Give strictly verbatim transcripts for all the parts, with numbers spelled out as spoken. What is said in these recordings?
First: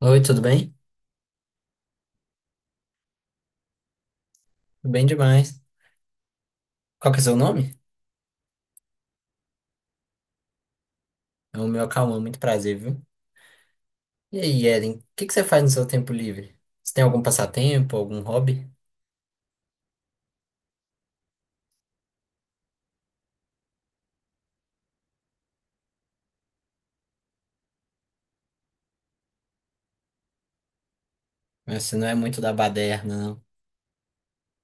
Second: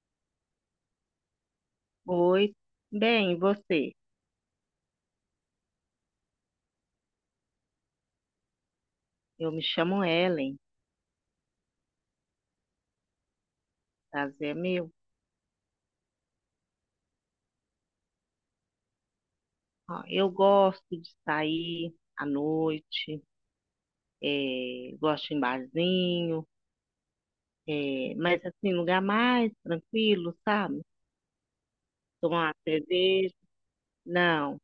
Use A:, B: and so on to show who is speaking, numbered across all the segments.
A: Oi, tudo bem?
B: Oi, bem, e você?
A: Tudo bem demais. Qual que é o seu nome?
B: Eu me chamo Ellen,
A: É o meu Cauã, muito prazer, viu? E
B: prazer é
A: aí,
B: meu.
A: Ellen, o que que você faz no seu tempo livre? Você tem algum passatempo, algum hobby?
B: Ó, eu gosto de sair à noite, eh, gosto de ir em barzinho, eh, mas assim, lugar mais tranquilo, sabe?
A: Mas você não é muito
B: Tomar
A: da
B: uma
A: baderna,
B: cerveja,
A: não.
B: não.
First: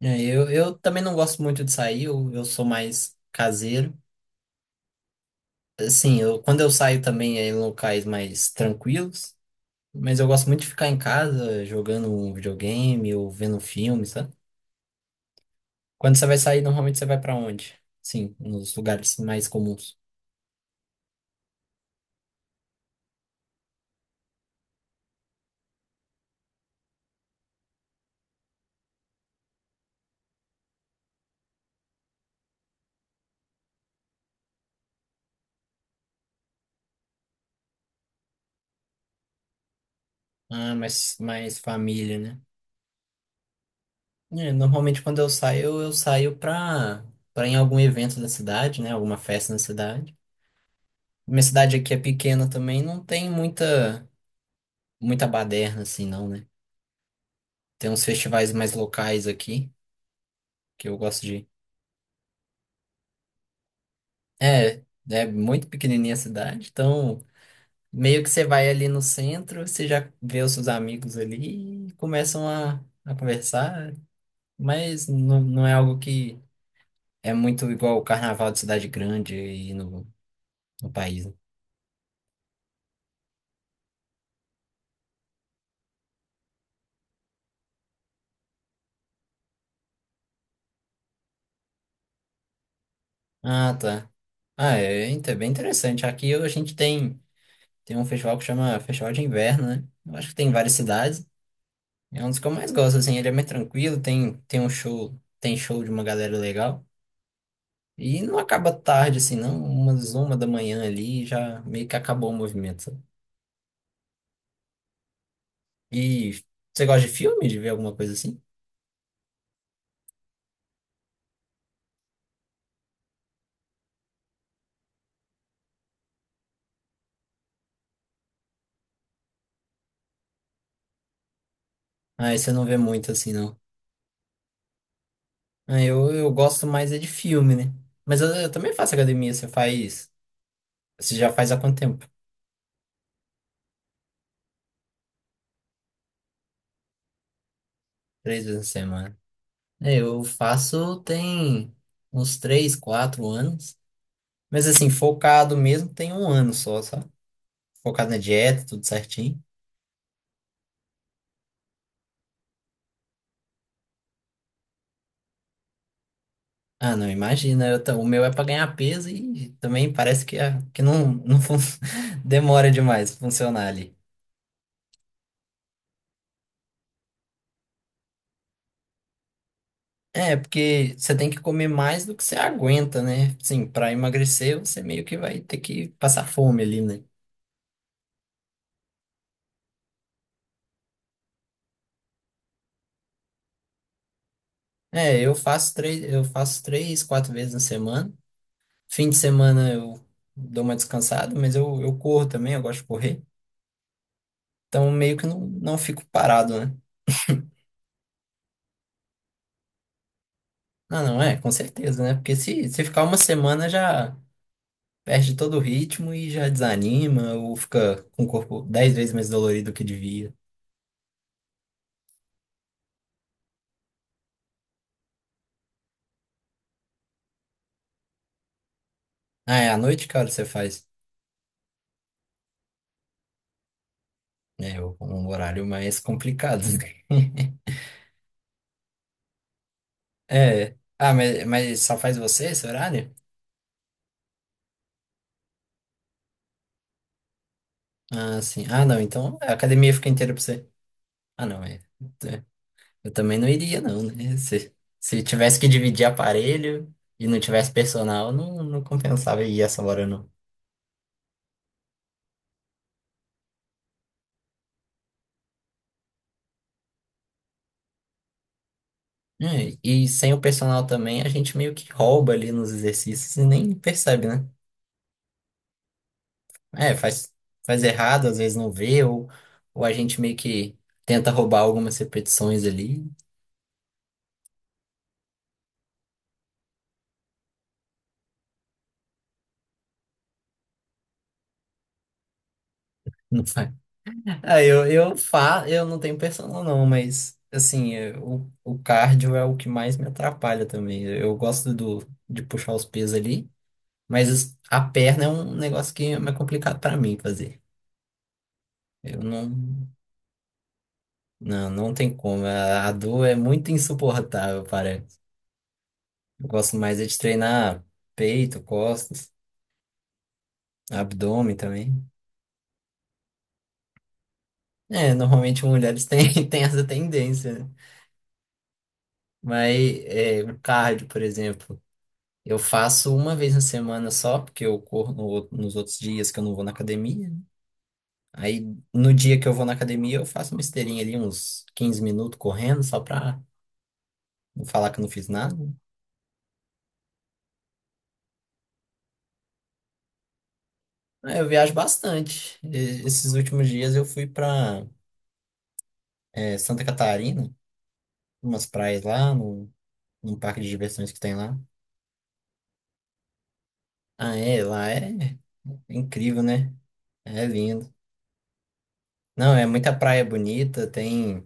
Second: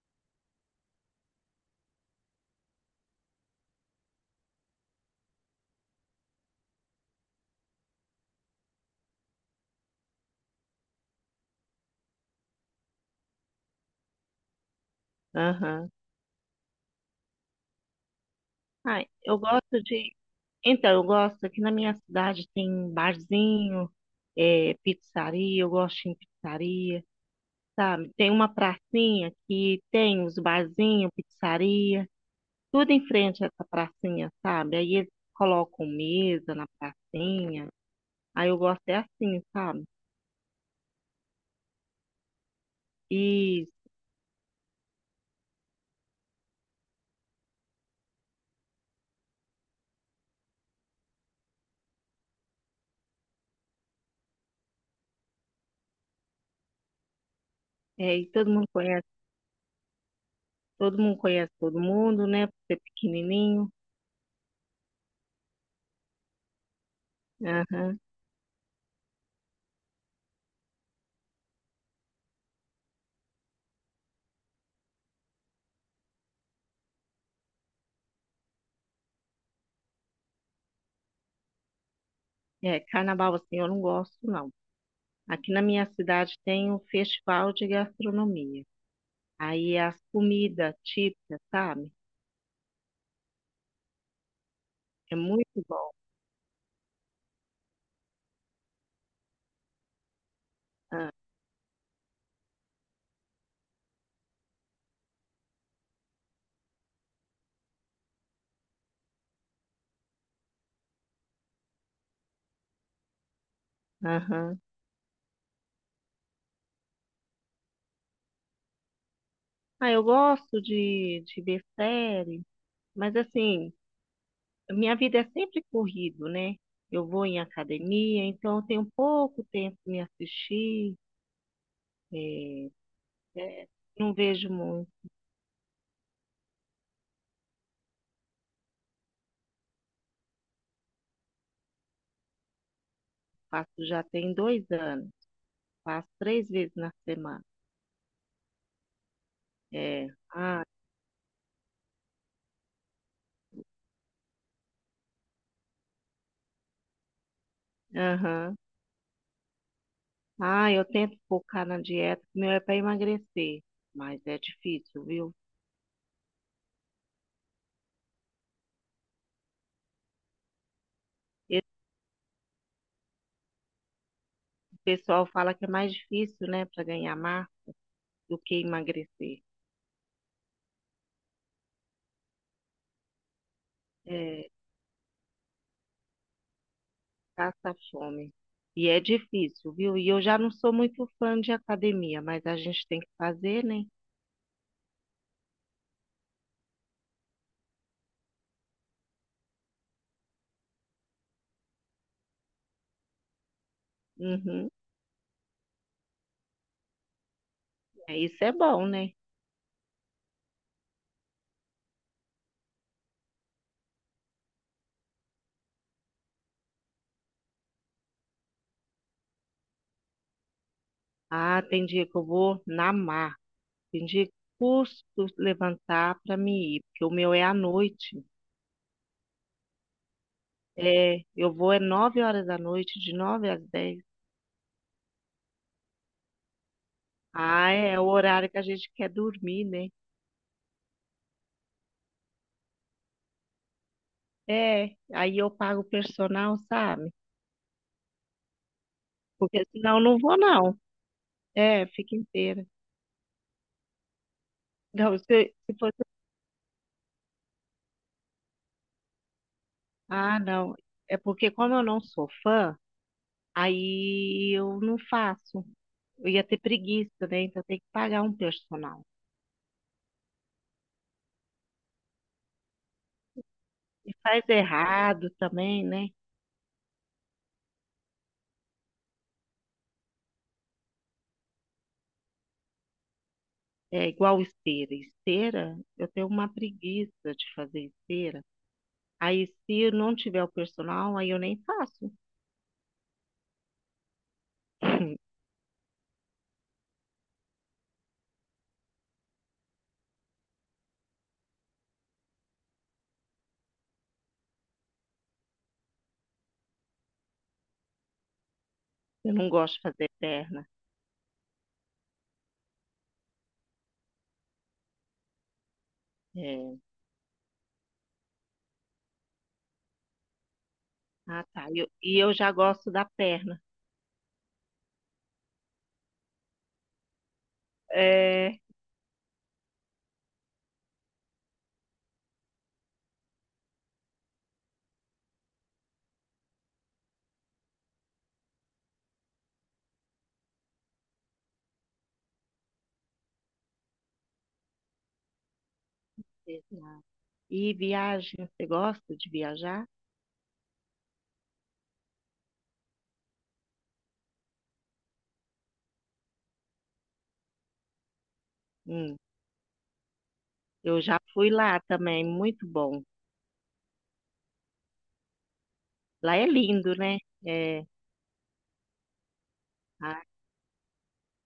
A: É, Eu, eu também não gosto muito de sair, eu, eu sou mais caseiro. Assim, eu, quando eu saio também é em locais mais tranquilos, mas eu gosto muito de ficar em casa jogando um videogame ou vendo um filme, sabe?
B: Aham.
A: Quando você vai sair, normalmente você vai pra onde? Sim, nos
B: Ai,
A: lugares
B: eu
A: mais
B: gosto
A: comuns.
B: de. Então, eu gosto, aqui na minha cidade tem barzinho, eh, pizzaria, eu gosto de ir em pizzaria, sabe? Tem uma pracinha que tem os barzinhos, pizzaria, tudo em frente a essa pracinha, sabe? Aí eles colocam mesa na pracinha. Aí eu gosto é assim, sabe?
A: Ah, mais, mais família, né?
B: E,
A: É, normalmente quando eu saio, eu saio pra, pra, em algum evento da cidade, né? Alguma festa na cidade. Minha cidade aqui é pequena também, não tem muita, muita baderna assim, não, né? Tem uns
B: é, e todo
A: festivais
B: mundo
A: mais
B: conhece,
A: locais aqui, que eu
B: todo mundo
A: gosto de ir.
B: conhece todo mundo, né? Por ser pequenininho.
A: É, é muito pequenininha a cidade, então
B: Aham.
A: meio que você vai ali no centro, você já vê os seus amigos ali e começam a, a conversar, mas não, não é algo que é muito igual o carnaval de cidade grande e no, no país, né?
B: É, carnaval assim eu não gosto, não. Aqui na minha cidade tem um festival de gastronomia. Aí as comidas típicas, sabe?
A: Ah, tá. Ah, é,
B: É
A: inte- bem
B: muito bom.
A: interessante. Aqui a gente tem, tem, um festival que chama Festival de Inverno, né? Eu acho que tem em várias
B: Ah,
A: cidades. É um dos que eu mais gosto, assim. Ele é mais tranquilo, tem, tem um show, tem show de uma galera legal. E não acaba tarde, assim, não. Umas uma da manhã ali já meio que acabou o movimento, sabe?
B: aham.
A: E você gosta de filme, de ver alguma coisa assim?
B: Ah, eu gosto de, de ver série, mas assim, minha vida é sempre corrido, né? Eu vou em academia, então eu tenho pouco tempo para me assistir.
A: Ah, esse você não
B: É,
A: vê muito, assim, não.
B: é, não vejo muito,
A: Ah, Eu, eu gosto mais é de filme, né? Mas eu, eu também faço academia. Você faz. Você já faz há quanto tempo?
B: faço já tem dois anos, faço três vezes na semana.
A: Três vezes na semana. É,
B: É,
A: eu
B: ah,
A: faço tem uns três, quatro anos. Mas assim, focado mesmo tem um ano só, sabe? Focado na
B: aham.
A: dieta, tudo certinho.
B: Ah, eu tento focar na dieta, que meu é para emagrecer, mas é difícil, viu?
A: Ah, não, imagina. Eu ta- o meu é pra ganhar peso e também parece que, a- que não, não fun-
B: Esse
A: demora demais pra funcionar ali.
B: pessoal fala que é mais difícil, né, para ganhar massa do que emagrecer.
A: É, porque você tem que comer mais do que você aguenta, né? Sim, para
B: É.
A: emagrecer você meio que vai ter que passar fome ali, né?
B: Passa fome. E é difícil, viu? E eu já não sou muito fã de academia, mas a gente tem que fazer, né?
A: É, eu faço três, eu faço três, quatro vezes na semana. Fim de semana eu dou uma descansada, mas eu, eu corro também, eu gosto de correr.
B: Uhum.
A: Então meio que não, não fico parado, né?
B: É, isso é bom, né?
A: Ah, não, é, com certeza, né? Porque se, se ficar uma semana já perde todo o ritmo e já desanima ou fica com o corpo dez vezes mais dolorido do que devia.
B: Ah, tem dia que eu vou na mar, tem dia que custo levantar para me ir, porque o meu é à noite.
A: Ah, é, à noite, cara, você faz.
B: É, eu vou é nove horas da noite, de nove às dez.
A: É o- um horário mais complicado.
B: Ah, é o horário que a gente quer dormir, né?
A: É. Ah, mas, mas só faz você esse horário?
B: É, aí eu pago o personal, sabe?
A: Ah, sim. Ah, não. Então a
B: Porque
A: academia
B: senão eu
A: fica
B: não
A: inteira
B: vou,
A: pra você.
B: não.
A: Ah, não. É,
B: É, fica
A: é,
B: inteira.
A: eu também não iria, não, né? Se,
B: Não,
A: se
B: se,
A: tivesse que
B: se fosse.
A: dividir aparelho e não tivesse personal, não, não compensava ir essa hora, não.
B: Ah, não. É porque como eu não sou fã, aí eu não faço. Eu ia ter preguiça, né? Então tem que pagar um personal.
A: É, e sem o personal também, a gente meio que rouba ali nos exercícios e nem
B: E
A: percebe,
B: faz
A: né?
B: errado também, né?
A: É, faz, faz errado, às vezes não vê, ou, ou a gente meio que tenta roubar algumas repetições ali.
B: É igual esteira. Esteira, eu tenho uma preguiça de fazer esteira. Aí se eu não tiver o personal, aí eu nem faço.
A: Não faz. Ah, eu, eu, fa... eu não tenho personal, não, mas assim, eu- o, o cardio é o que mais me atrapalha também. Eu gosto do, de puxar os pesos ali, mas os- a perna é um negócio que é mais complicado pra mim fazer. Eu
B: Eu não gosto de
A: não.
B: fazer perna.
A: Não, não tem como. A, a dor é muito insuportável, parece. Eu gosto
B: É.
A: mais é de treinar peito, costas,
B: Ah,
A: abdômen
B: tá. E eu,
A: também.
B: e eu já gosto da perna.
A: É, normalmente mulheres têm, têm essa tendência, né?
B: É.
A: Mas é, o cardio, por exemplo. Eu faço uma vez na semana só, porque eu corro no outro- nos outros dias que eu não vou na academia, né? Aí, no dia que eu vou na academia, eu faço uma esteirinha ali, uns quinze minutos correndo, só pra não falar que eu não fiz nada.
B: Exato. E viagem, você gosta de viajar?
A: Aí eu viajo bastante. E- esses últimos dias eu fui pra, eh, Santa Catarina, umas praias
B: Hum.
A: lá, no, num parque de
B: Eu
A: diversões que
B: já
A: tem
B: fui
A: lá.
B: lá também, muito bom.
A: Ah, é, lá é, é
B: Lá
A: incrível,
B: é
A: né?
B: lindo, né?
A: É
B: É,
A: lindo. Não, é muita
B: a-
A: praia bonita, tem...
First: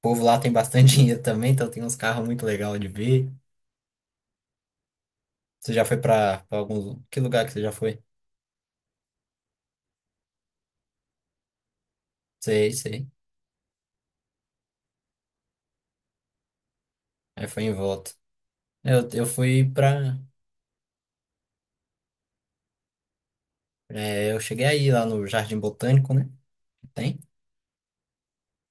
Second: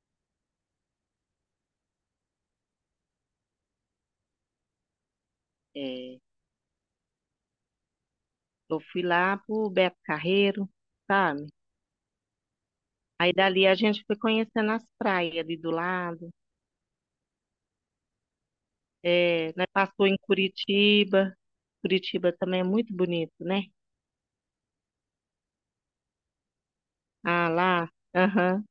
A: O povo lá tem bastante dinheiro também, então tem uns carros muito legais de ver. Você já foi
B: é,
A: pra, pra algum. Que lugar que você já foi?
B: eu fui lá pro Beto Carreiro, sabe?
A: Sei, sei.
B: Aí dali a gente foi conhecendo as praias ali do lado.
A: Aí foi em volta. Eu, eu
B: É, né,
A: fui
B: passou em
A: pra.
B: Curitiba. Curitiba também é muito bonito, né?
A: É, eu cheguei aí lá no Jardim Botânico, né? Que tem.
B: Ah, lá, aham,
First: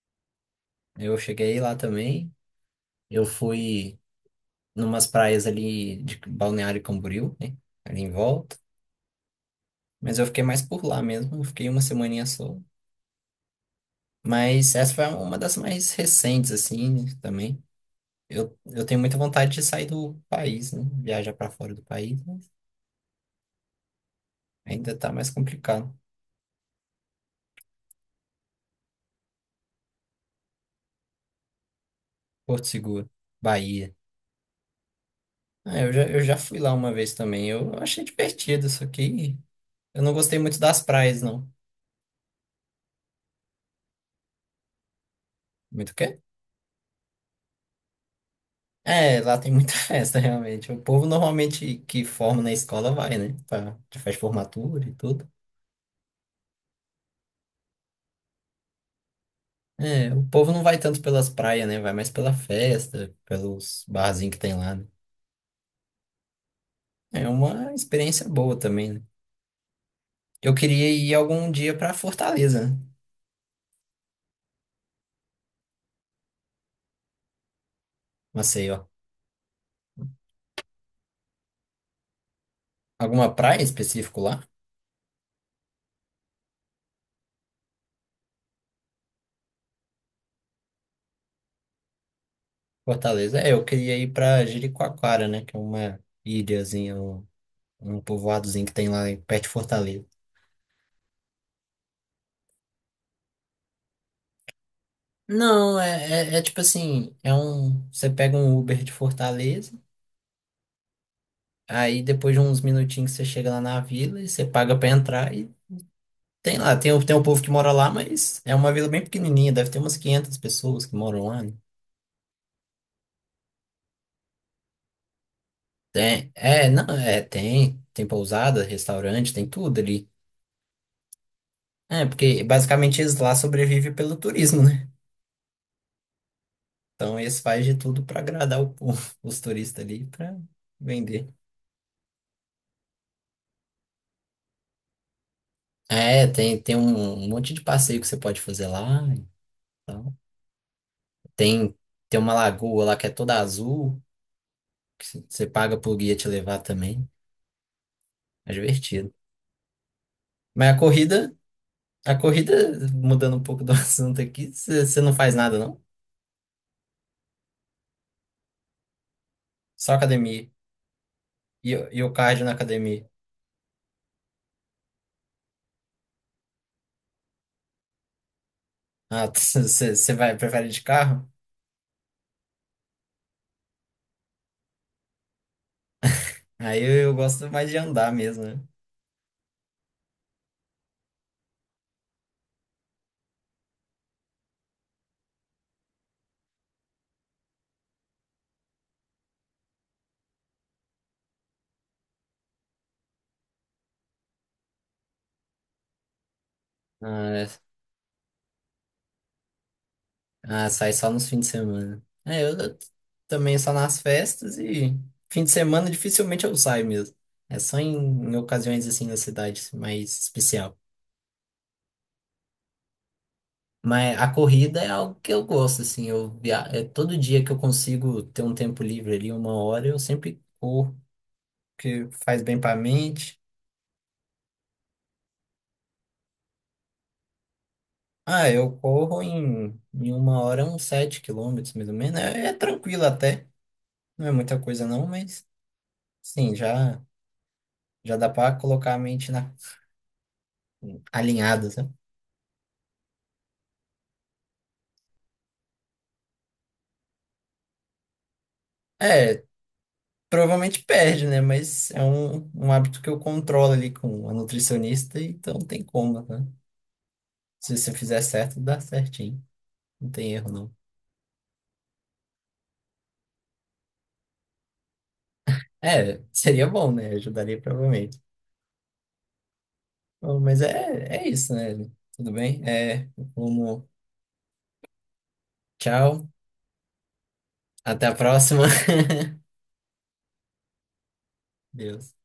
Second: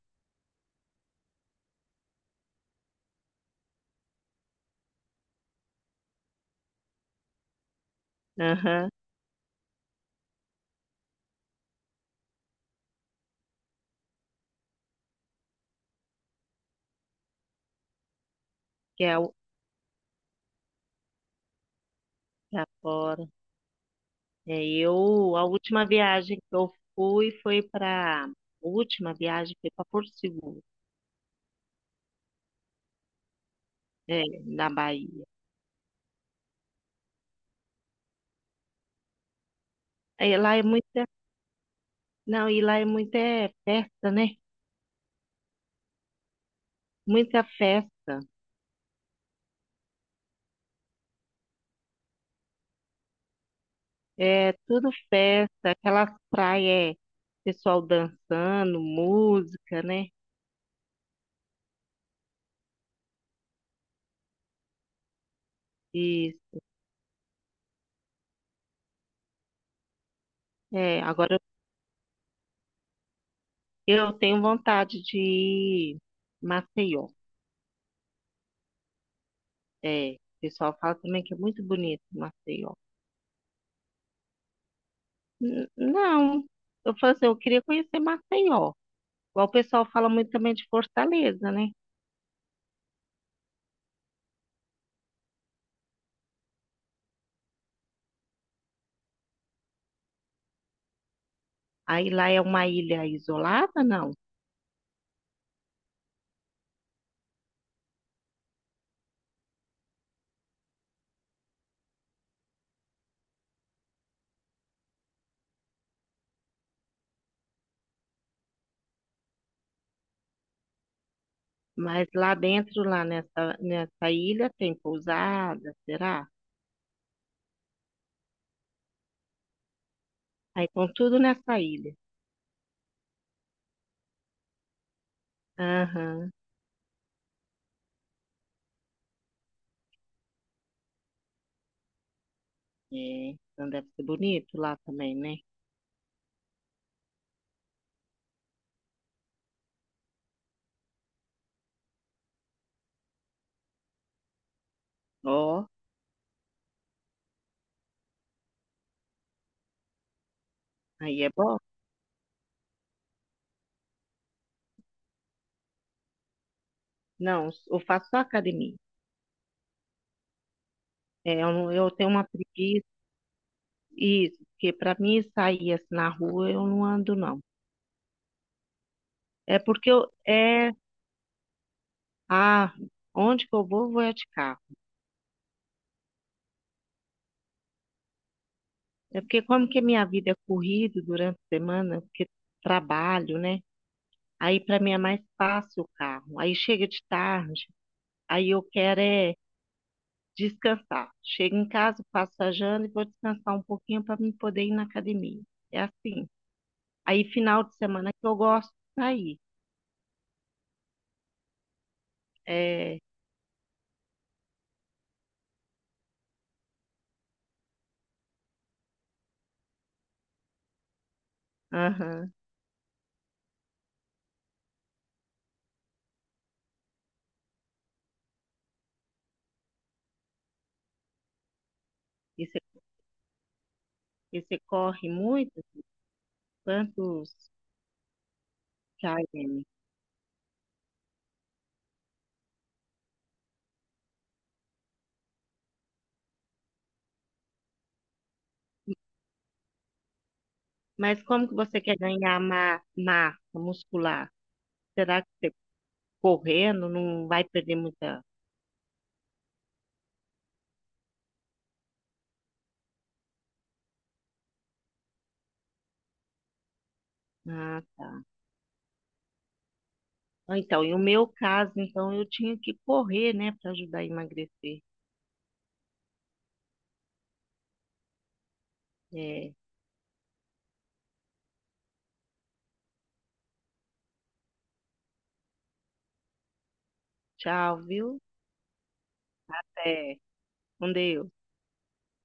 A: Eu cheguei lá também. Eu fui numas praias ali de Balneário Camboriú, né? Ali em volta.
B: aham,
A: Mas eu fiquei mais por lá mesmo. Eu fiquei uma semaninha só. Mas essa foi uma das mais recentes, assim, também. Eu, eu tenho
B: que
A: muita
B: é, o-
A: vontade de sair do país, né? Viajar pra fora do país, mas
B: que é fora. É,
A: ainda tá mais
B: eu, a última
A: complicado.
B: viagem que eu fui foi para, a última viagem foi para Porto Seguro,
A: Porto Seguro, Bahia.
B: é, na Bahia.
A: Ah, eu já, eu já fui lá uma vez também. Eu achei divertido, só que eu não
B: É,
A: gostei
B: lá
A: muito
B: é
A: das
B: muito.
A: praias, não.
B: Não, e lá é muita, é, festa, né?
A: Muito o quê?
B: Muita festa.
A: É, lá tem muita festa, realmente. O povo normalmente que forma na escola vai, né? Pra, de festa de
B: É
A: formatura
B: tudo
A: e tudo.
B: festa, aquelas praias, pessoal dançando, música, né?
A: É, o povo não vai tanto pelas praias, né? Vai mais pela festa, pelos barzinhos que tem lá, né?
B: E
A: É uma experiência boa também, né? Eu queria
B: é,
A: ir
B: agora
A: algum dia pra Fortaleza, né?
B: eu tenho vontade de ir em Maceió.
A: Maceió.
B: É, o pessoal fala também que é muito bonito Maceió.
A: Alguma praia em específico lá?
B: N- não, eu falo assim, eu queria conhecer Maceió. Igual o pessoal fala muito também de Fortaleza, né?
A: Fortaleza. É, eu queria ir pra Jericoacoara, né? Que é uma ilhazinha, um, um povoadozinho que tem lá em- perto de Fortaleza.
B: Aí lá é uma ilha isolada, não?
A: Não, é, é, é tipo assim, é um. Você pega um Uber de Fortaleza, aí depois de uns minutinhos você chega lá na vila e você paga pra entrar e tem lá, tem, o- tem um povo que mora lá, mas é uma vila bem pequenininha, deve ter umas quinhentas pessoas que moram lá, né?
B: Mas lá dentro, lá nessa, nessa ilha, tem pousada, será?
A: Tem, é, não, é, tem, tem pousada, restaurante, tem tudo ali.
B: Aí com tudo nessa ilha.
A: É, porque basicamente eles lá sobrevivem pelo turismo, né?
B: Aham,
A: Então eles fazem de tudo para agradar o povo, os turistas ali, para vender.
B: é. Então deve ser bonito lá também, né?
A: É, tem, tem um um monte de passeio que você pode fazer lá. Então. Tem, tem uma lagoa lá que é toda azul, que c- você
B: Ó,
A: paga pro guia te levar também. É divertido. Mas a
B: aí é
A: corrida,
B: bom.
A: a corrida, mudando um pouco do assunto aqui, você você não faz nada, não?
B: Não, eu faço só academia.
A: Só academia.
B: É, eu, não-
A: E, o-
B: eu
A: e
B: tenho
A: o
B: uma
A: cardio na
B: preguiça,
A: academia.
B: isso, porque para mim sair assim na rua, eu não ando, não.
A: Ah,
B: É porque
A: você
B: eu,
A: você vai, prefere
B: é,
A: de carro?
B: ah, onde que eu vou, vou é de carro.
A: Aí eu, eu gosto mais de andar mesmo,
B: É porque como que a minha vida é corrida durante a semana, porque trabalho, né? Aí para mim é mais fácil o carro. Aí chega de tarde, aí eu quero é descansar. Chego em casa, faço a janta e vou descansar um pouquinho para me poder ir na academia. É assim. Aí
A: né?
B: final de semana que eu gosto de sair.
A: Ah, sai só nos fins de semana. É, eu eu
B: É,
A: também só nas festas e fim de semana dificilmente eu saio mesmo. É só em, em ocasiões assim na cidade assim, mais especial.
B: aham.
A: Mas a corrida é algo que eu gosto, assim, eu via... é todo dia que eu consigo ter um tempo livre ali, uma hora, eu sempre corro, porque faz
B: E você
A: bem para a mente.
B: e você corre muito? Quantos
A: Ah, eu corro
B: quilômetros?
A: em, em uma hora uns sete quilômetros, mais ou menos. É, é tranquilo até, não é muita coisa não, mas sim, já, já dá para colocar a mente na
B: Mas como que
A: alinhadas,
B: você
A: né?
B: quer ganhar ma- massa muscular? Será que você correndo não vai perder muita?
A: É, provavelmente perde, né? Mas é um, um hábito que eu controlo ali com a nutricionista, então não tem como, né? Se você fizer
B: Ah,
A: certo, dá certinho. Não tem erro,
B: ah,
A: não.
B: então, e o meu caso, então, eu tinha que correr, né, para ajudar a emagrecer.
A: É, seria bom, né? Ajudaria provavelmente.
B: É,
A: Bom, mas é, é isso, né? Tudo bem? É, como, tchau,
B: tchau,
A: até a
B: viu?
A: próxima.
B: É, com Deus.
A: Deus.